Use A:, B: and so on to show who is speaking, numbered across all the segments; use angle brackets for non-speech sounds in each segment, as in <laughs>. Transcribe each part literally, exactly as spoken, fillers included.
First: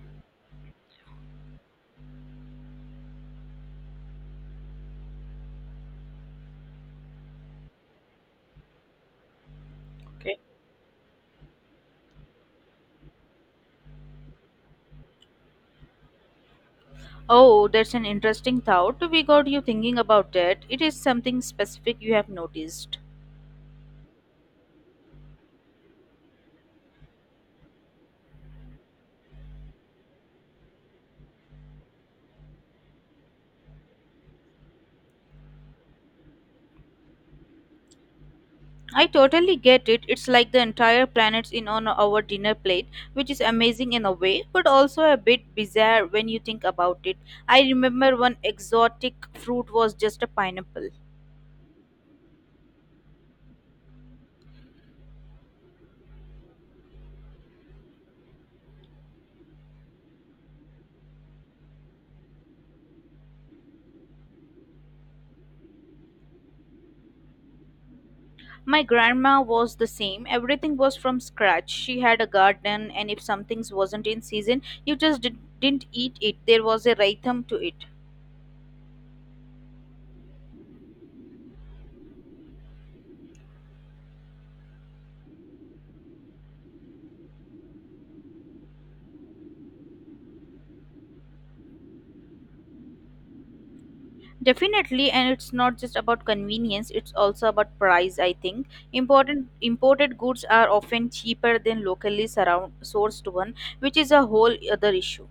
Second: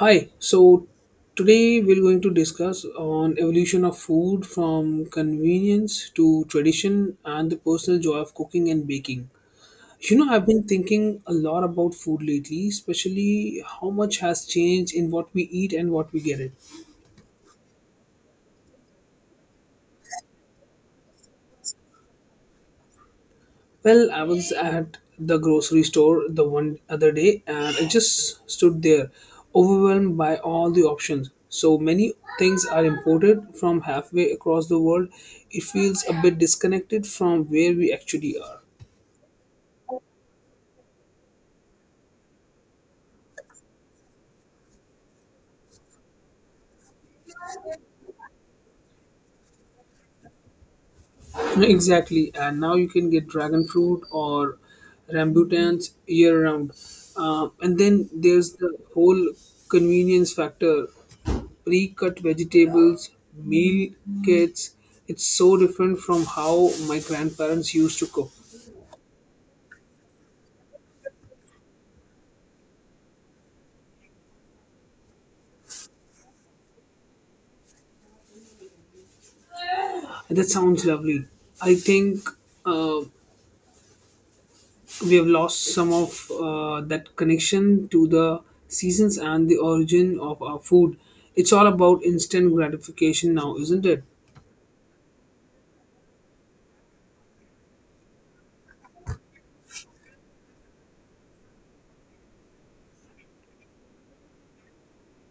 A: Hi, so today we're going to discuss on evolution of food from convenience to tradition and the personal joy of cooking and baking. You know,
B: Okay.
A: I've been thinking a lot about food lately, especially how much has changed in what we eat and what we get it.
B: Oh, that's an interesting thought. We got you thinking about that. It is something specific you have noticed.
A: Well, I was at the grocery store the one other day and I just stood there, overwhelmed by all the options. So many things are imported from halfway across the world. It feels a bit disconnected from where we actually are.
B: I totally get it. It's like the entire planet's in on our dinner plate, which is amazing in a way, but also a bit bizarre when you think about it. I remember one exotic fruit was just a pineapple.
A: <laughs> Exactly, and now you can get dragon fruit or rambutans year round. Um, and then there's the whole convenience factor. Pre-cut vegetables, meal kits. It's so different from how my grandparents used to cook.
B: My grandma was the same. Everything was from scratch. She had a garden, and if something wasn't in season, you just did, didn't eat it. There was a rhythm to it.
A: And that sounds lovely. I think uh, we have lost some of uh, that connection to the seasons and the origin of our food. It's all about instant gratification now, isn't it?
B: Definitely, and it's not just about convenience, it's also about price, I think. Important imported goods are often cheaper than locally surround, sourced one, which is a whole other issue.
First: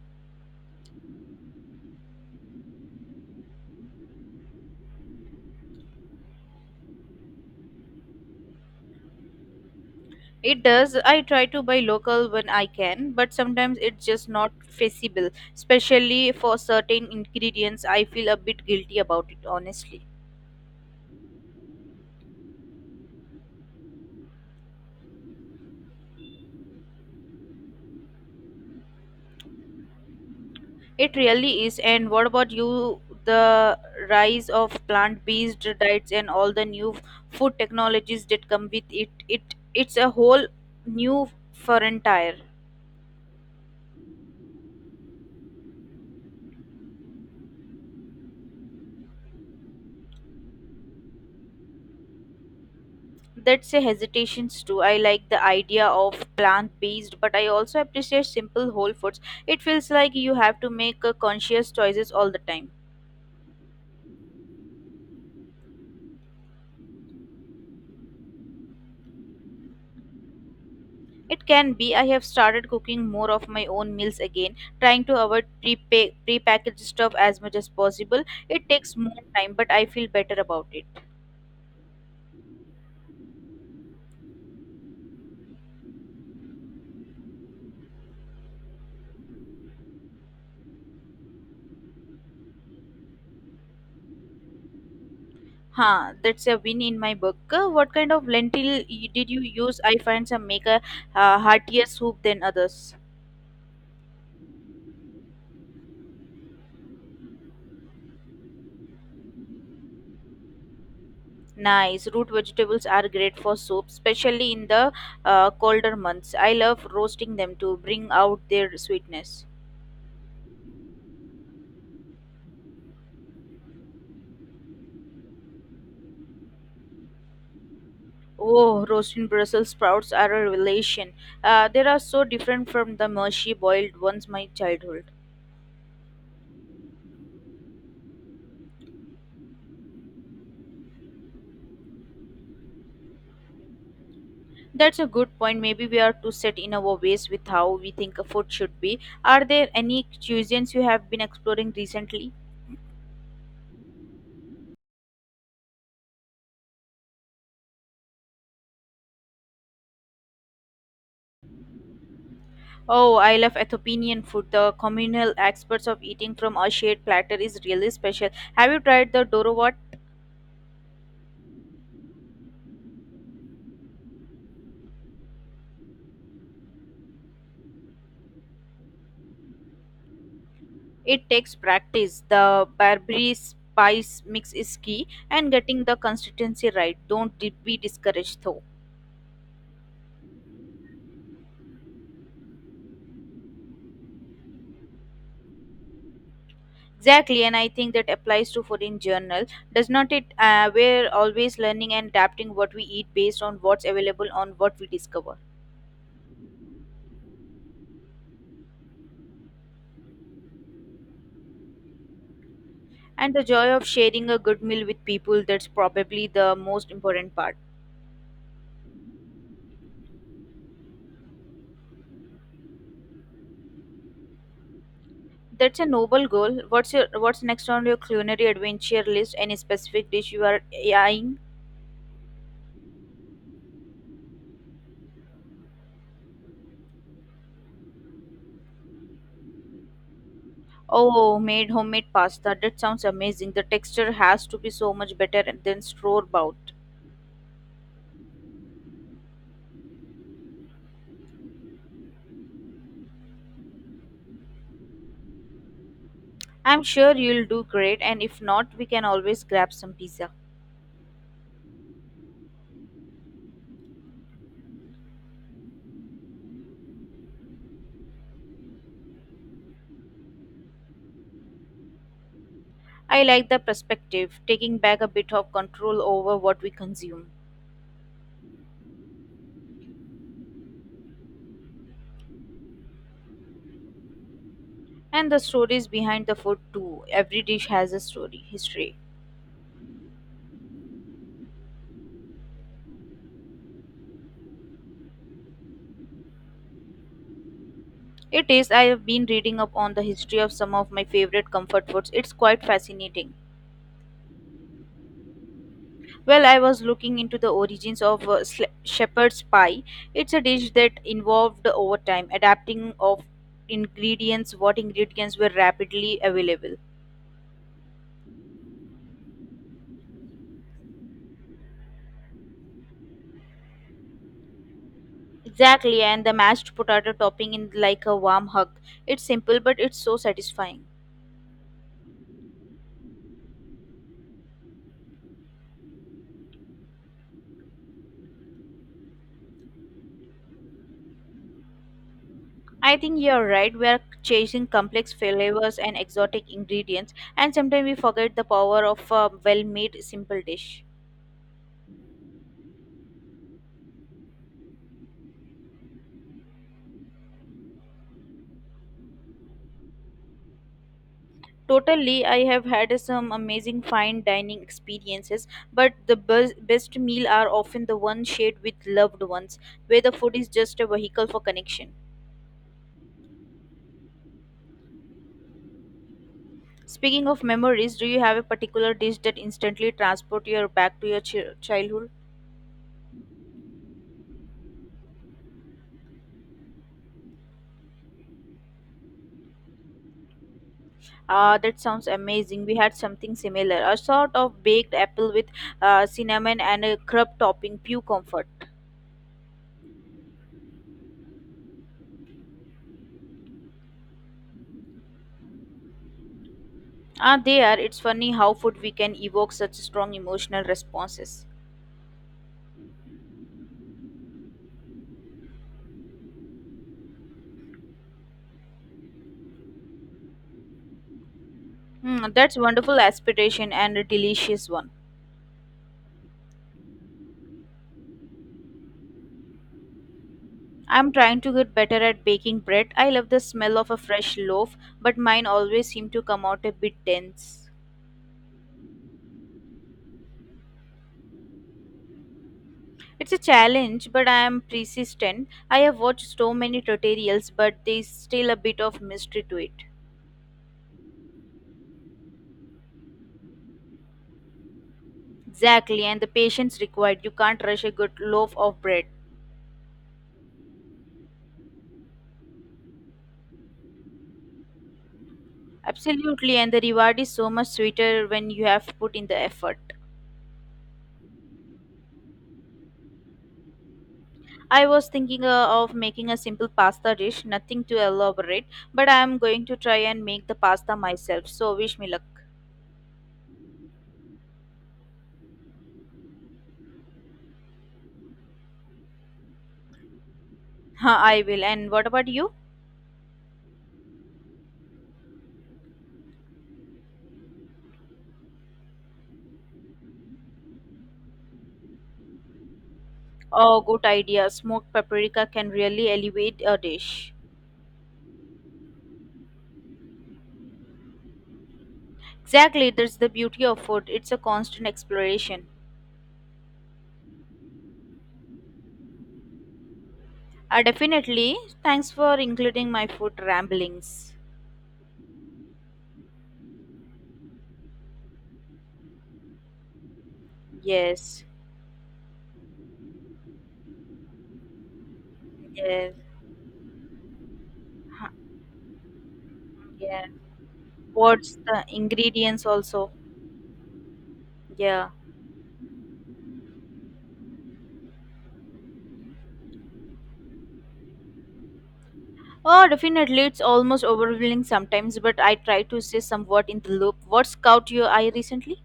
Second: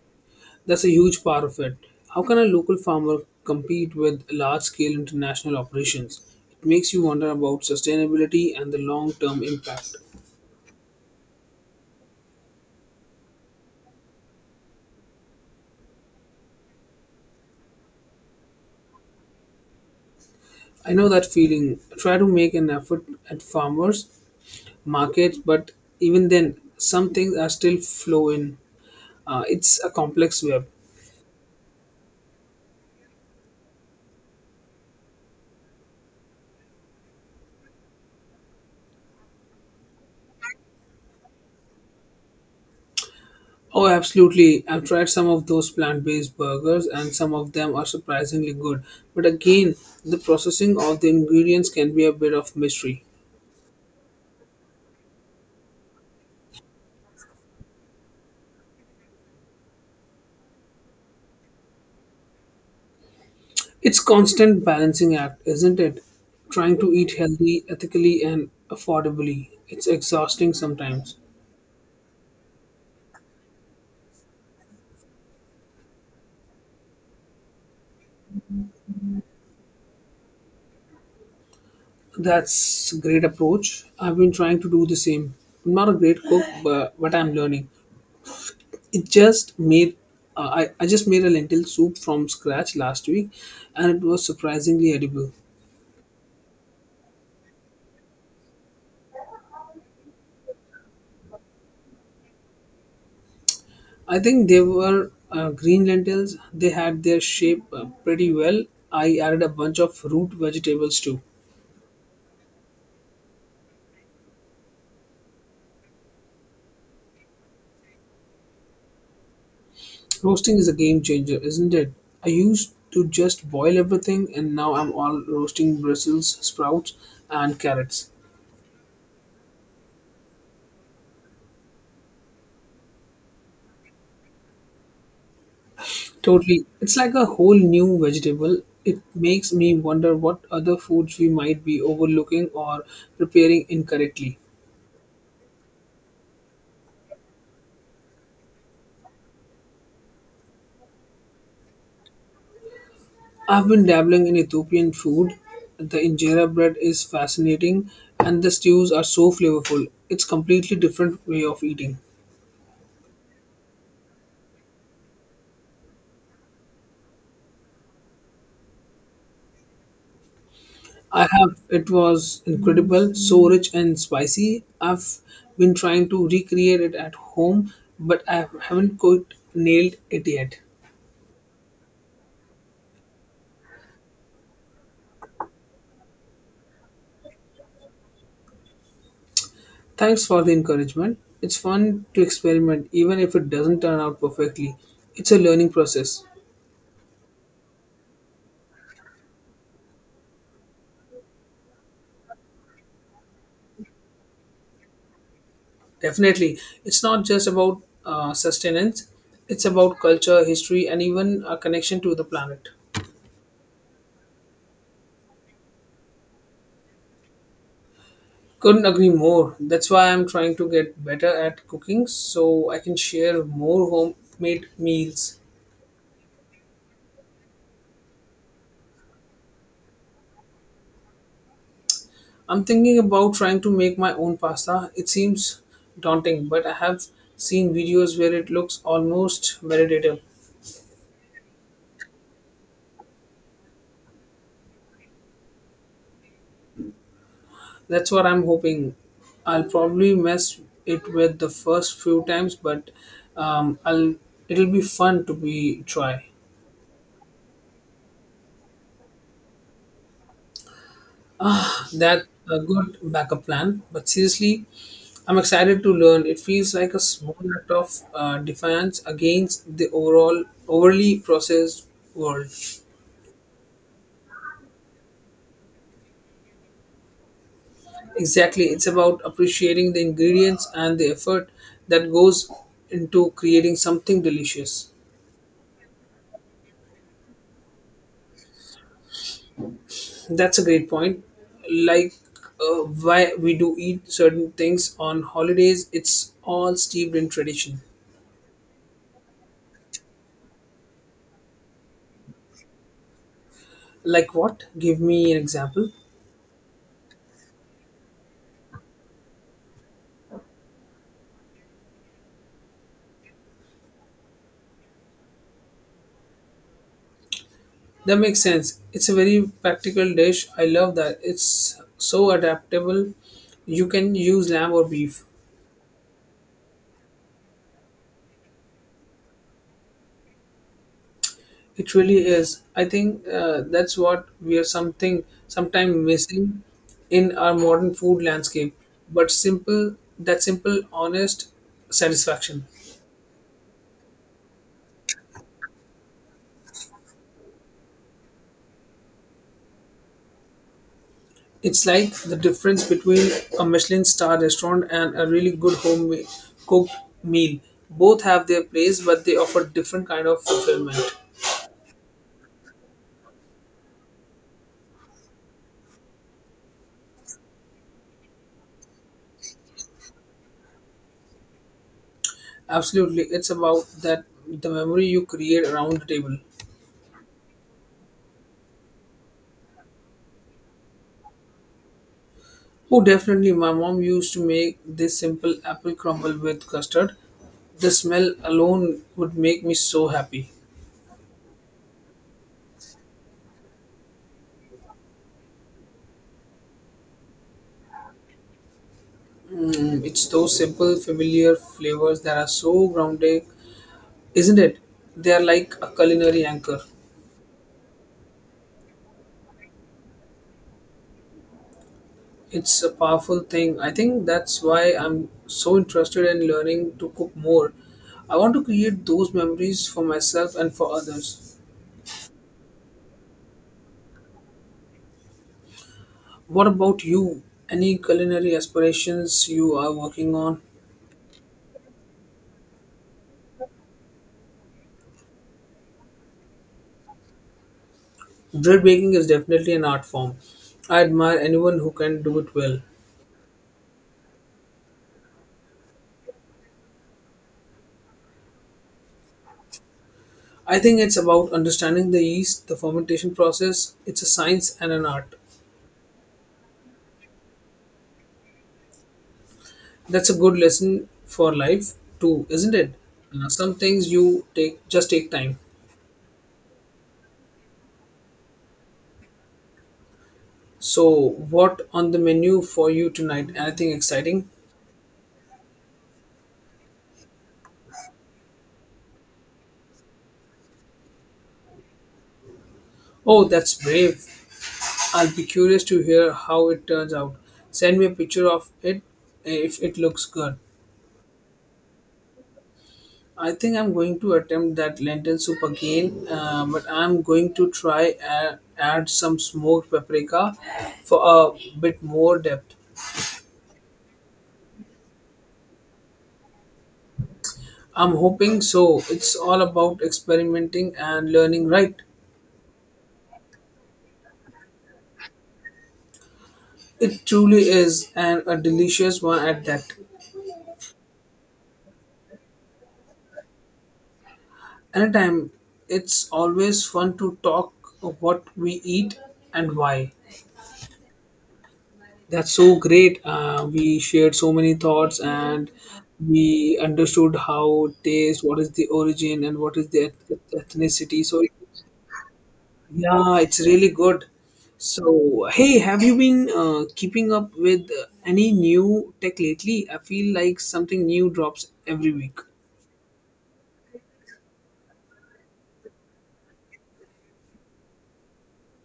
A: That's a huge part of it. How can a local farmer compete with large scale international operations? It makes you wonder about sustainability and the long term impact.
B: It does. I try to buy local when I can, but sometimes it's just not feasible, especially for certain ingredients. I feel a bit guilty about it, honestly.
A: I know that feeling. I try to make an effort at farmers markets, but even then, some things are still flowing. Uh, it's a complex web.
B: It really is. And what about you? The rise of plant-based diets and all the new food technologies that come with it. It it's a whole new frontier.
A: Oh, absolutely. I've tried some of those plant based burgers, and some of them are surprisingly good. But again, the processing of the ingredients can be a bit of mystery.
B: That's a hesitations too. I like the idea of plant-based, but I also appreciate simple whole foods. It feels like you have to make uh, conscious choices all the time.
A: It's constant balancing act, isn't it? Trying to eat healthy, ethically, and affordably. It's exhausting sometimes.
B: It can be. I have started cooking more of my own meals again, trying to avoid pre prepackaged stuff as much as possible. It takes more time, but I feel better about it.
A: That's a great approach. I've been trying to do the same. I'm not a great cook, but what I'm learning. It just made uh, I, I just made a lentil soup from scratch last week and it was surprisingly edible.
B: Huh, that's a win in my book. Uh, What kind of lentil y- did you use? I find some make a uh, heartier soup than others.
A: I think they were uh, green lentils. They had their shape uh, pretty well. I added a bunch of root vegetables too.
B: Nice. Root vegetables are great for soup, especially in the uh, colder months. I love roasting them to bring out their sweetness.
A: Roasting is a game changer, isn't it? I used to just boil everything and now I'm all roasting Brussels sprouts and carrots.
B: Oh, roasting Brussels sprouts are a revelation. Uh, they are so different from the mushy boiled ones my childhood.
A: Totally. It's like a whole new vegetable. It makes me wonder what other foods we might be overlooking or preparing incorrectly.
B: That's a good point. Maybe we are too set in our ways with how we think a food should be. Are there any cuisines you have been exploring recently?
A: I've been dabbling in Ethiopian food. The injera bread is fascinating and the stews are so flavorful. It's completely different way of eating.
B: Oh, I love Ethiopian food. The communal experts of eating from a shared platter is really special. Have you tried the dorowat?
A: I have it was incredible, so rich and spicy. I've been trying to recreate it at home, but I haven't quite nailed it yet.
B: It takes practice. The Barbary spice mix is key, and getting the consistency right. Don't be discouraged though.
A: Thanks for the encouragement. It's fun to experiment even if it doesn't turn out perfectly. It's a learning process.
B: Exactly, and I think that applies to food in general. Does not it? Uh, we're always learning and adapting what we eat based on what's available on what we discover.
A: Definitely. It's not just about uh, sustenance, it's about culture, history, and even a connection to the planet.
B: And the joy of sharing a good meal with people, that's probably the most important part.
A: Couldn't agree more. That's why I'm trying to get better at cooking so I can share more homemade meals.
B: That's a noble goal. What's your what's next on your culinary adventure list? Any specific dish you are eyeing?
A: I'm thinking about trying to make my own pasta. It seems daunting, but I have seen videos where it looks almost meditative.
B: Oh, made homemade pasta. That sounds amazing. The texture has to be so much better than store bought.
A: That's what I'm hoping. I'll probably mess it with the first few times, but um, I'll it'll be fun to be try.
B: I'm sure you'll do great, and if not, we can always grab some pizza.
A: That's a good backup plan. But seriously, I'm excited to learn. It feels like a small act of uh, defiance against the overall overly processed world.
B: I like the perspective, taking back a bit of control over what we consume.
A: Exactly, it's about appreciating the ingredients and the effort that goes into creating something delicious.
B: And the stories behind the food too. Every dish has a story, history.
A: That's a great point. Like uh, why we do eat certain things on holidays, it's all steeped in tradition.
B: It is, I have been reading up on the history of some of my favorite comfort foods. It's quite fascinating.
A: Like what? Give me an example.
B: Well, I was looking into the origins of uh, sle- shepherd's pie. It's a dish that involved over time adapting of ingredients, what ingredients were rapidly available.
A: That makes sense. It's a very practical dish. I love that. It's so adaptable. You can use lamb or beef.
B: Exactly, and the mashed potato topping in like a warm hug. It's simple, but it's so satisfying.
A: It really is. I think uh, that's what we are something sometime missing in our modern food landscape. But simple, that simple, honest satisfaction.
B: I think you're right. We are chasing complex flavors and exotic ingredients, and sometimes we forget the power of a well-made simple dish.
A: It's like the difference between a Michelin star restaurant and a really good home cooked meal. Both have their place, but they offer different kind of fulfillment.
B: Totally, I have had some amazing fine dining experiences, but the bes- best meal are often the ones shared with loved ones, where the food is just a vehicle for connection.
A: Absolutely, it's about that the memory you create around the table.
B: Speaking of memories, do you have a particular dish that instantly transport you back to your chi- childhood?
A: Oh, definitely, my mom used to make this simple apple crumble with custard. The smell alone would make me so happy.
B: Ah, that sounds amazing. We had something similar, a sort of baked apple with uh, cinnamon and a crab topping, pure comfort.
A: Mm, it's those simple, familiar flavors that are so grounded, isn't it? They are like a culinary anchor.
B: Ah, there, it's funny how food we can evoke such strong emotional responses.
A: It's a powerful thing. I think that's why I'm so interested in learning to cook more. I want to create those memories for myself and for others.
B: Hmm, that's wonderful aspiration and a delicious one.
A: What about you? Any culinary aspirations you are working on?
B: I'm trying to get better at baking bread. I love the smell of a fresh loaf, but mine always seem to come out a bit dense.
A: Bread baking is definitely an art form. I admire anyone who can do it well.
B: It's a challenge, but I am persistent. I have watched so many tutorials, but there's still a bit of mystery to it.
A: I think it's about understanding the yeast, the fermentation process. It's a science and an art.
B: Exactly, and the patience required. You can't rush a good loaf of bread.
A: That's a good lesson for life too, isn't it? Uh, some things you take just take time.
B: Absolutely, and the reward is so much sweeter when you have put in the effort.
A: So, what on the menu for you tonight? Anything exciting?
B: I was thinking uh, of making a simple pasta dish, nothing to elaborate, but I am going to try and make the pasta myself, so wish me luck.
A: Oh, that's brave. I'll be curious to hear how it turns out. Send me a picture of it eh, if it looks good.
B: Huh, I will. And what about you?
A: I think I'm going to attempt that lentil soup again, uh, but I'm going to try and add some smoked paprika for a bit more depth.
B: Oh, good idea. Smoked paprika can really elevate a dish.
A: I'm hoping so. It's all about experimenting and learning, right?
B: Exactly, that's the beauty of food. It's a constant exploration.
A: It truly is, and a delicious one at that.
B: Uh, definitely. Thanks for including my food ramblings.
A: Anytime, it's always fun to talk of what we eat and why.
B: Yes,
A: That's so great. Uh, we shared so many thoughts and
B: yes,
A: we understood how
B: huh,
A: taste, what is the origin, and what is the
B: yeah.
A: eth- ethnicity. So,
B: What's the ingredients also?
A: yeah, it's really good.
B: Yeah.
A: So, hey, have you been uh, keeping up with uh, any new tech lately? I feel like something new drops every week.
B: Oh, definitely, it's almost overwhelming sometimes, but I try to stay somewhat in the loop. What's caught your eye recently?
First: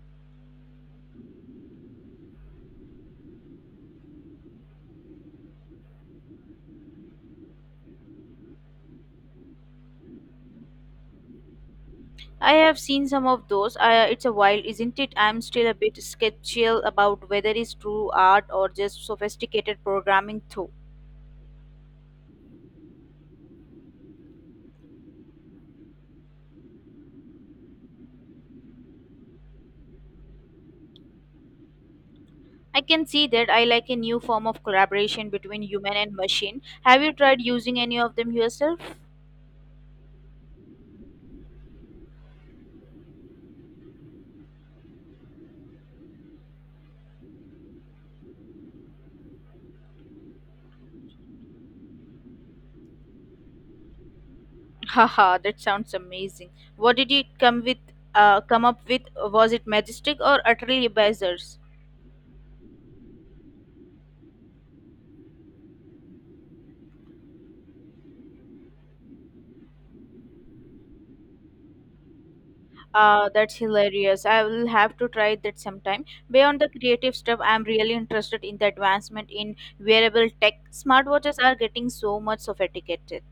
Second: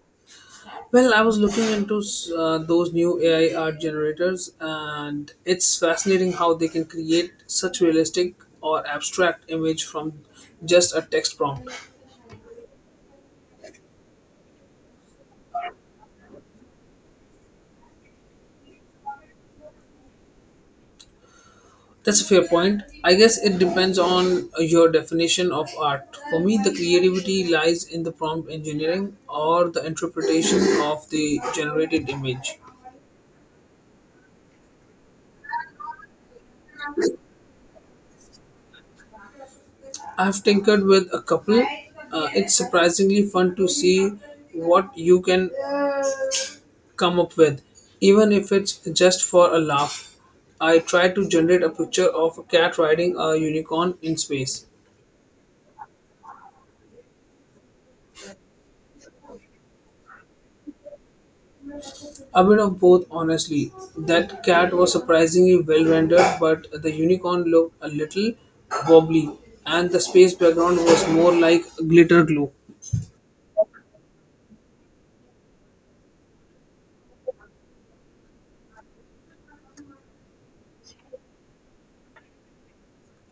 A: Well, I was looking into uh, those new A I art generators, and it's fascinating how they can create such realistic or abstract image from just a text prompt.
B: I have seen some of those. I, it's a while, isn't it? I'm still a bit skeptical about whether it's true art or just sophisticated programming, too.
A: That's a fair point. I guess it depends on your definition of art. For me, the creativity lies in the prompt engineering or the interpretation of the generated image.
B: I can see that I like a new form of collaboration between human and machine. Have you tried using any of them yourself?
A: I've tinkered with a couple. Uh, it's surprisingly fun to see what you can come up with, even if it's just for a laugh. I tried to generate a picture of a cat riding a unicorn in space.
B: Haha, that sounds amazing. What did you come with? Uh, come up with? Was it majestic or utterly bazzers?
A: A bit of both, honestly. That cat was surprisingly well rendered, but the unicorn looked a little wobbly, and the space background was more like glitter glue.
B: Ah, that's hilarious. I will have to try that sometime. Beyond the creative stuff, I'm really interested in the advancement in wearable tech. Smartwatches are getting so much sophisticated.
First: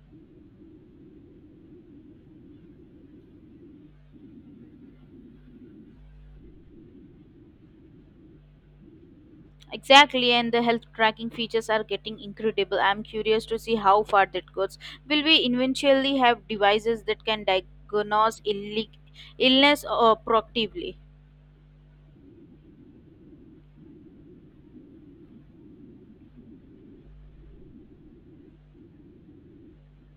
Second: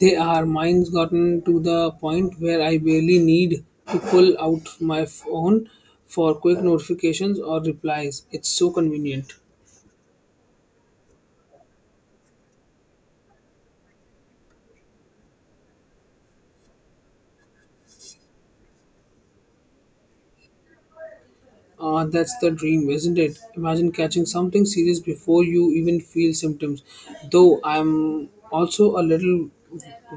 A: They are. Mine's gotten to the point where I barely need to pull out my phone for quick notifications or replies. It's so convenient.
B: Exactly, and the health tracking features are getting incredible. I'm curious to see how far that goes. Will we eventually have devices that can diagnose illi- illness uh, proactively?
A: Uh, that's the dream, isn't it? Imagine catching something serious before you even feel symptoms. Though I'm also a little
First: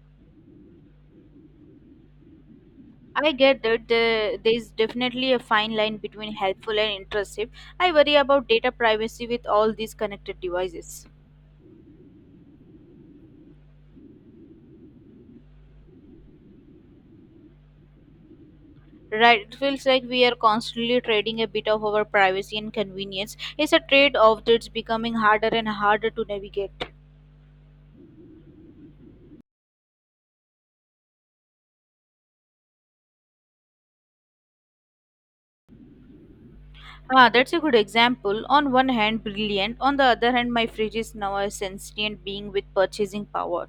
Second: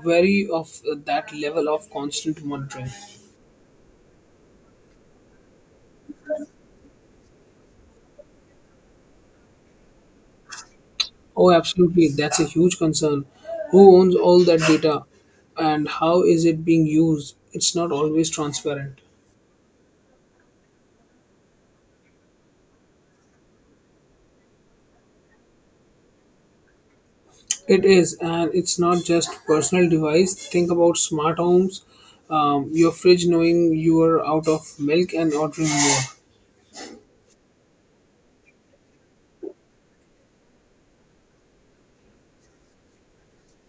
A: wary of that level of constant monitoring.
B: I get that there, there is definitely a fine line between helpful and intrusive. I worry about data privacy with all these connected devices.
A: Oh, absolutely. That's a huge concern. Who owns all that data and how is it being used? It's not always transparent.
B: Right, it feels like we are constantly trading a bit of our privacy and convenience. It's a trade off that's becoming harder and harder to navigate.
A: It is, and it's not just personal device. Think about smart homes, um, your fridge knowing you are out of milk and ordering more.
B: Ah, that's a good example. On one hand, brilliant. On the other hand, my fridge is now a sentient being with purchasing power.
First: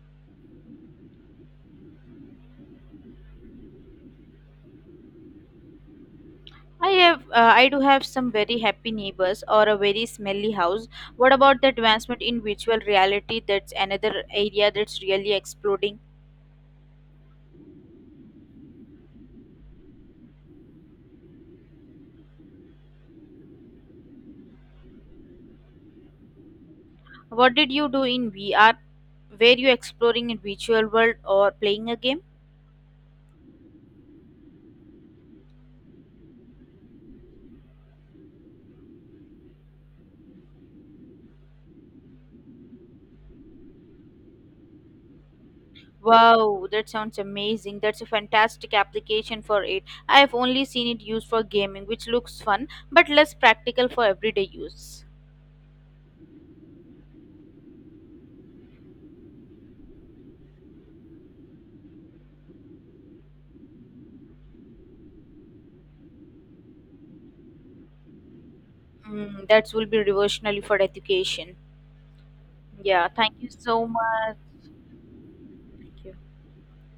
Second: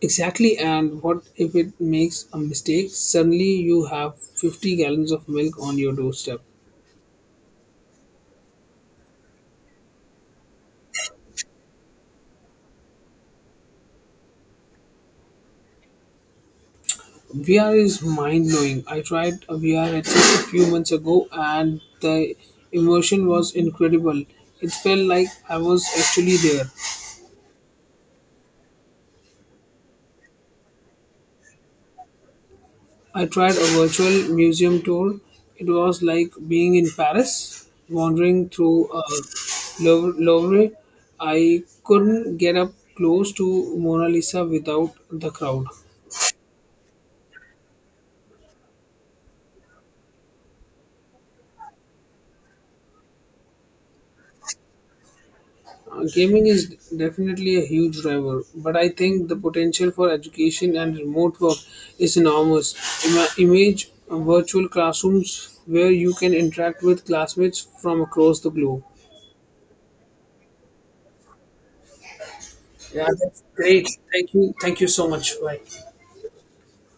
A: Exactly, and what if it makes a mistake? Suddenly you have fifty gallons of milk on your doorstep.
B: I have, uh, I do have some very happy neighbors or a very smelly house. What about the advancement in virtual reality? That's another area that's really exploding.
A: V R is mind blowing. I tried a V R headset a few months ago and the immersion was incredible. It felt like I was actually there.
B: What did you do in V R? Were you exploring in virtual world or playing a game?
A: I tried a virtual museum tour. It was like being in Paris, wandering through a Louvre. Louvre. I couldn't get up close to Mona Lisa without the crowd.
B: Wow, that sounds amazing. That's a fantastic application for it. I have only seen it used for gaming, which looks fun but less practical for everyday use.
A: Uh, gaming is definitely a huge driver, but I think the potential for education and remote work is enormous. Ima- image uh, Virtual classrooms where you can interact with classmates from across the globe.
B: Mm, that will be revolutionary for education.
A: Yeah,
B: Yeah, thank
A: that's
B: you so
A: great. Thank
B: much.
A: you. Thank you so much. Bye.
B: Thank you.